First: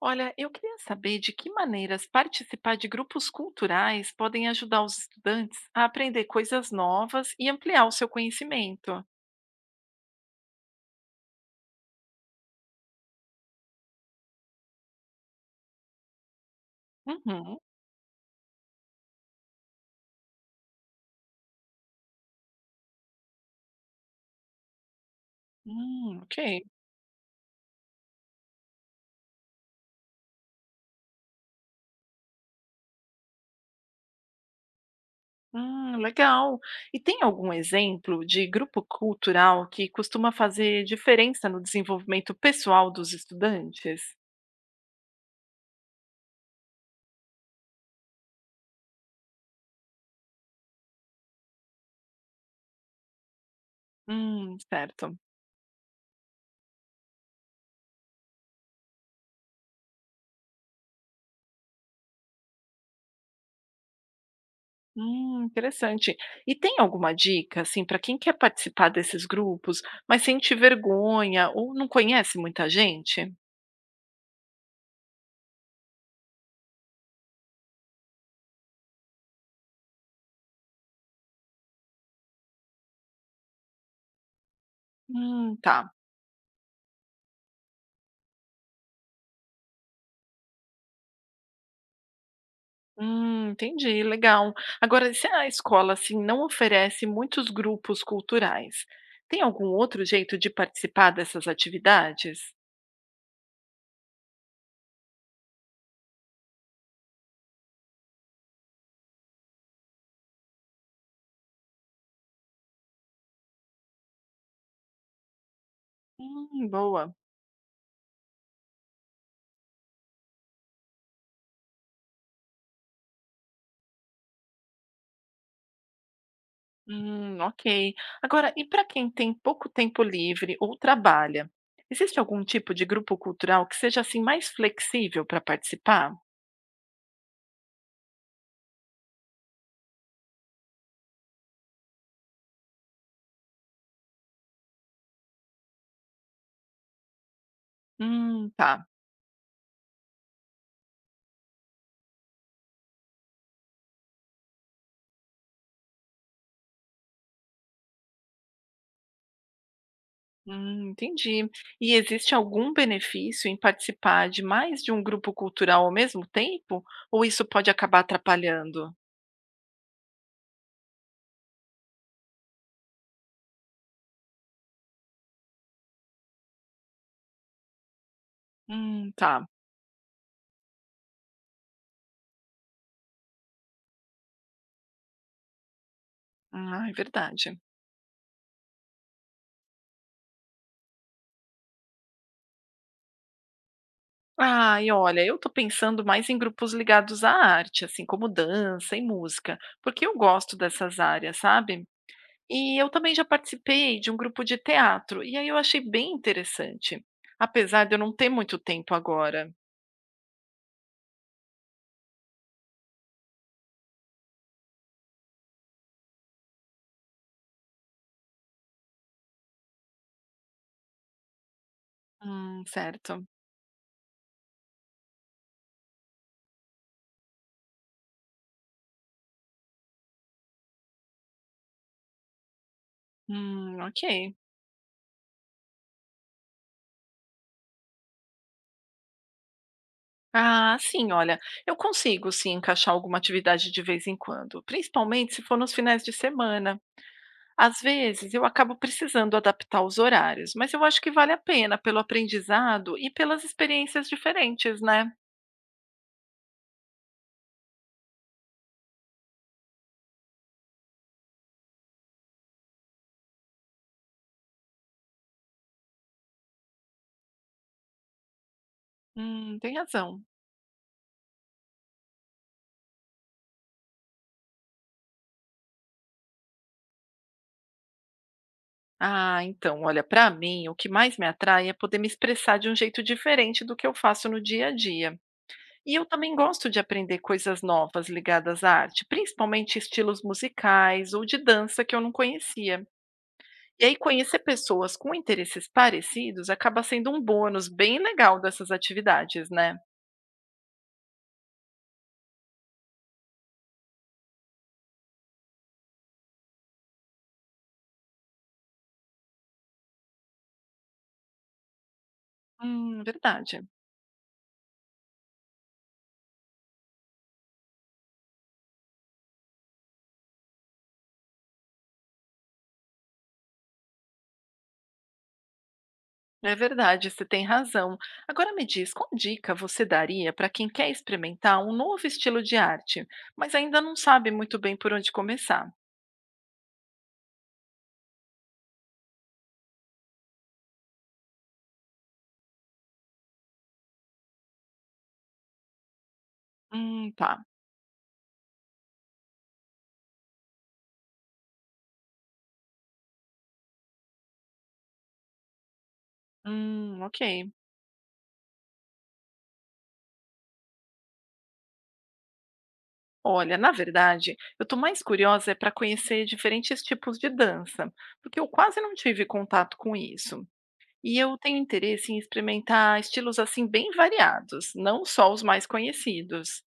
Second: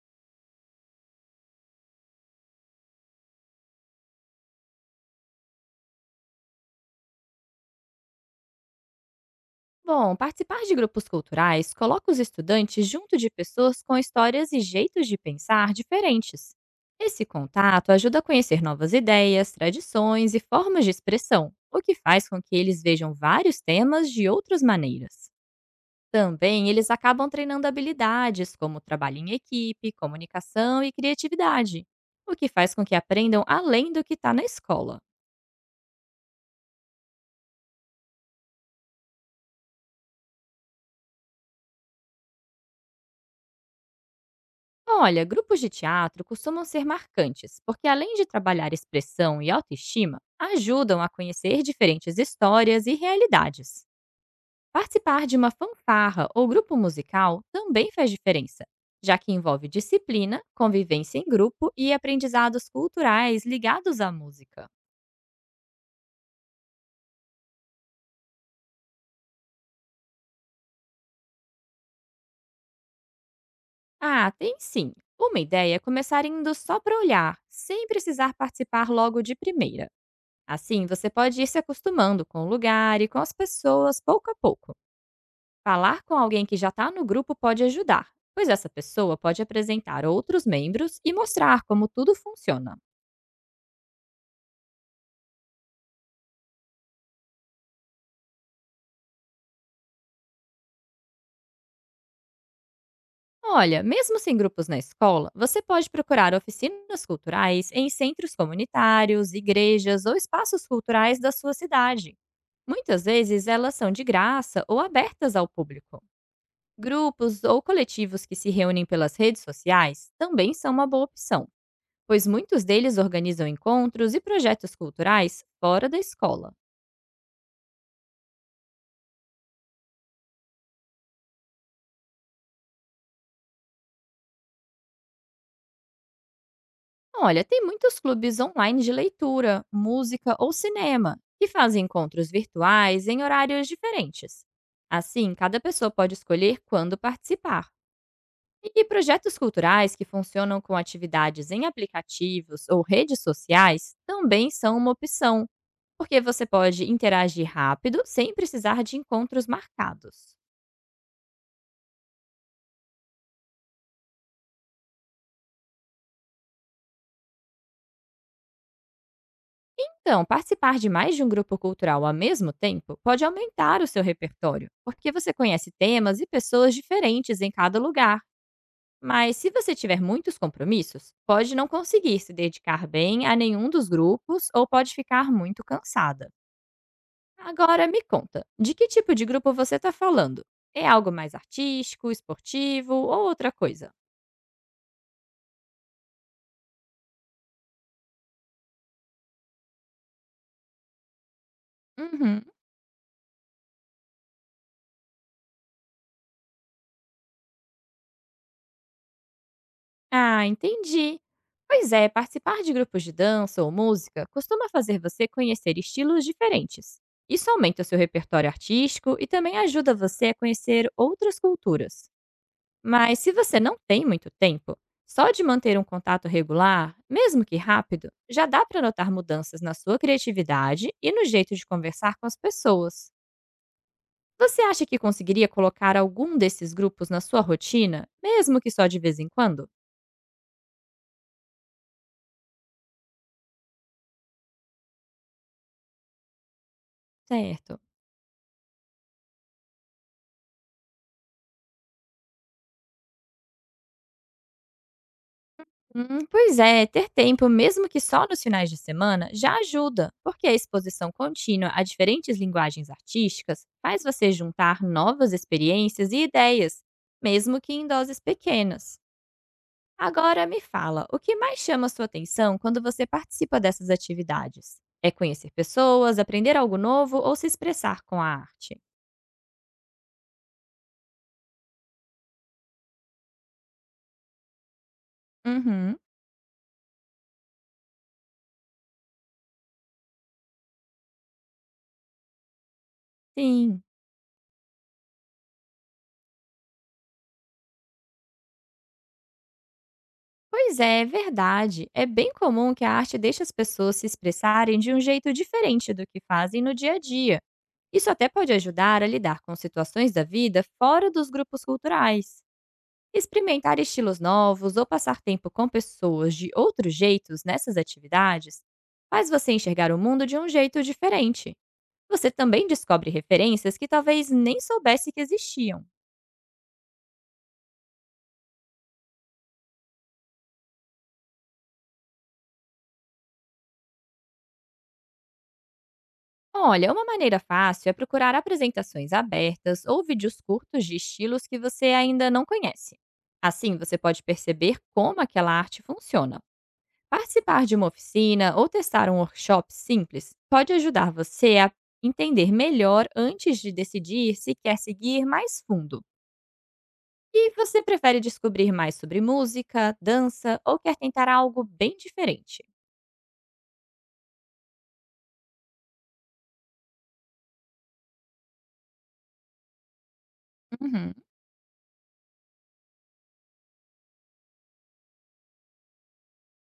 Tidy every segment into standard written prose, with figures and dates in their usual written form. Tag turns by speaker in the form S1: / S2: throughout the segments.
S1: Olha, eu queria saber de que maneiras participar de grupos culturais podem ajudar os estudantes a aprender coisas novas e ampliar o seu conhecimento.
S2: Bom, participar de grupos culturais coloca os estudantes junto de pessoas com histórias e jeitos de pensar diferentes. Esse
S1: Uhum.
S2: contato ajuda a conhecer novas ideias, tradições e formas de expressão, o que faz com que eles vejam vários temas de outras maneiras.
S1: Ok.
S2: Também eles acabam treinando habilidades como trabalho em equipe, comunicação e criatividade, o que faz com que aprendam além do que está na escola.
S1: Legal. E tem algum exemplo de grupo cultural que costuma fazer diferença no desenvolvimento pessoal dos estudantes?
S2: Olha, grupos de teatro costumam ser marcantes, porque além de trabalhar expressão e autoestima, ajudam a conhecer diferentes histórias e realidades.
S1: Certo.
S2: Participar de uma fanfarra ou grupo musical também faz diferença, já que envolve disciplina, convivência em grupo e aprendizados culturais ligados à música.
S1: Interessante. E tem alguma dica, assim, para quem quer participar desses grupos, mas sente vergonha ou não conhece muita gente?
S2: Ah, tem sim. Uma ideia é começar indo só para olhar, sem precisar participar logo de primeira. Assim, você pode ir se acostumando com o lugar e com as pessoas pouco a pouco.
S1: Tá.
S2: Falar com alguém que já está no grupo pode ajudar, pois essa pessoa pode apresentar outros membros e mostrar como tudo funciona.
S1: Entendi, legal. Agora, se a escola assim não oferece muitos grupos culturais, tem algum outro jeito de participar dessas atividades?
S2: Olha, mesmo sem grupos na escola, você pode procurar oficinas culturais em centros comunitários, igrejas ou espaços culturais da sua cidade. Muitas vezes elas são de graça ou abertas ao público.
S1: Boa.
S2: Grupos ou coletivos que se reúnem pelas redes sociais também são uma boa opção, pois muitos deles organizam encontros e projetos culturais fora da escola.
S1: Ok. Agora, e para quem tem pouco tempo livre ou trabalha, existe algum tipo de grupo cultural que seja assim mais flexível para participar?
S2: Olha, tem muitos clubes online de leitura, música ou cinema que fazem encontros virtuais em horários diferentes. Assim, cada pessoa pode escolher quando participar. E
S1: Tá.
S2: projetos culturais que funcionam com atividades em aplicativos ou redes sociais também são uma opção, porque você pode interagir rápido sem precisar de encontros marcados.
S1: Entendi. E existe algum benefício em participar de mais de um grupo cultural ao mesmo tempo? Ou isso pode acabar atrapalhando?
S2: Então, participar de mais de um grupo cultural ao mesmo tempo pode aumentar o seu repertório, porque você conhece temas e pessoas diferentes em cada lugar. Mas
S1: Tá.
S2: se você tiver muitos compromissos, pode não conseguir se dedicar bem a nenhum dos grupos ou pode ficar muito cansada.
S1: Ah, é verdade.
S2: Agora me conta, de que tipo de grupo você está falando? É algo mais artístico, esportivo ou outra coisa?
S1: Ah, e olha, eu tô pensando mais em grupos ligados à arte, assim como dança e música, porque eu gosto dessas áreas, sabe?
S2: Uhum.
S1: E eu também já participei de um grupo de teatro, e aí eu achei bem interessante, apesar de eu não ter muito tempo agora.
S2: Ah, entendi. Pois é, participar de grupos de dança ou música costuma fazer você conhecer estilos diferentes. Isso aumenta o seu repertório artístico e também ajuda você a conhecer outras culturas. Mas
S1: Certo.
S2: se você não tem muito tempo, só de manter um contato regular, mesmo que rápido, já dá para notar mudanças na sua criatividade e no jeito de conversar com as pessoas.
S1: Ok.
S2: Você acha que conseguiria colocar algum desses grupos na sua rotina, mesmo que só de vez em quando?
S1: Ah, sim, olha, eu consigo sim encaixar alguma atividade de vez em quando, principalmente se for nos finais de semana. Às
S2: Certo.
S1: vezes eu acabo precisando adaptar os horários, mas eu acho que vale a pena pelo aprendizado e pelas experiências diferentes, né?
S2: Pois é, ter tempo, mesmo que só nos finais de semana, já ajuda, porque a exposição contínua a diferentes linguagens artísticas faz você juntar novas experiências e ideias, mesmo que em doses pequenas.
S1: Tem razão.
S2: Agora me fala, o que mais chama sua atenção quando você participa dessas atividades? É conhecer pessoas, aprender algo novo ou se expressar com a arte?
S1: Ah, então, olha, para mim, o que mais me atrai é poder me expressar de um jeito diferente do que eu faço no dia a dia. E
S2: Uhum.
S1: eu também gosto de aprender coisas novas ligadas à arte, principalmente estilos musicais ou de dança que eu não conhecia.
S2: Sim.
S1: E aí conhecer pessoas com interesses parecidos acaba sendo um bônus bem legal dessas atividades, né?
S2: Pois é, é verdade. É bem comum que a arte deixe as pessoas se expressarem de um jeito diferente do que fazem no dia a dia. Isso até pode ajudar a lidar com situações da vida fora dos grupos culturais.
S1: Verdade.
S2: Experimentar estilos novos ou passar tempo com pessoas de outros jeitos nessas atividades faz você enxergar o mundo de um jeito diferente. Você também descobre referências que talvez nem soubesse que existiam.
S1: É verdade, você tem razão. Agora me diz, qual dica você daria para quem quer experimentar um novo estilo de arte, mas ainda não sabe muito bem por onde começar?
S2: Olha, uma maneira fácil é procurar apresentações abertas ou vídeos curtos de estilos que você ainda não conhece. Assim, você pode perceber como aquela arte funciona.
S1: Tá.
S2: Participar de uma oficina ou testar um workshop simples pode ajudar você a entender melhor antes de decidir se quer seguir mais fundo.
S1: Ok.
S2: E você prefere descobrir mais sobre música, dança ou quer tentar algo bem diferente?
S1: Olha, na verdade, eu estou mais curiosa é para conhecer diferentes tipos de dança, porque eu quase não tive contato com isso.
S2: Uhum.
S1: E eu tenho interesse em experimentar estilos assim bem variados, não só os mais conhecidos.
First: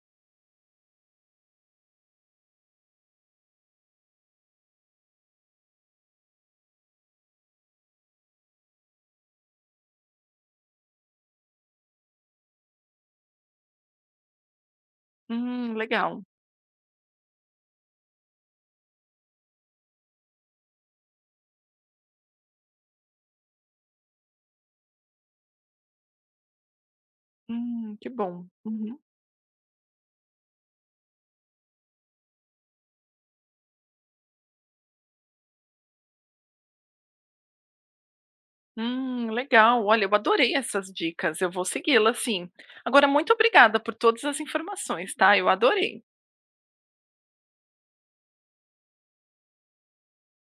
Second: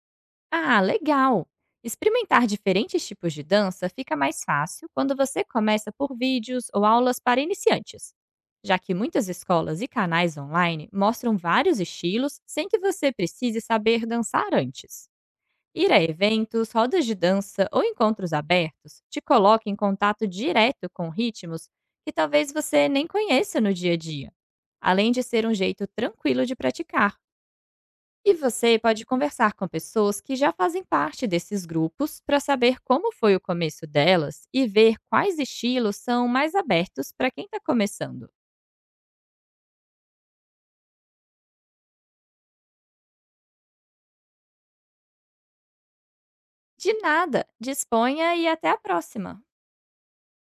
S2: Ah, legal! Experimentar diferentes tipos de dança fica mais fácil quando você começa por vídeos ou aulas para iniciantes, já que muitas escolas e canais online mostram vários estilos sem que você precise saber dançar antes. Ir a
S1: Legal.
S2: eventos, rodas de dança ou encontros abertos te coloca em contato direto com ritmos que talvez você nem conheça no dia a dia, além de ser um jeito tranquilo de praticar.
S1: Que
S2: E
S1: bom.
S2: você
S1: Uhum.
S2: pode conversar com pessoas que já fazem parte desses grupos para saber como foi o começo delas e ver quais estilos são mais abertos para quem está começando.
S1: Legal. Olha, eu adorei essas dicas. Eu vou segui-las, sim. Agora, muito obrigada por todas as informações, tá? Eu adorei.
S2: De nada, disponha e até a próxima!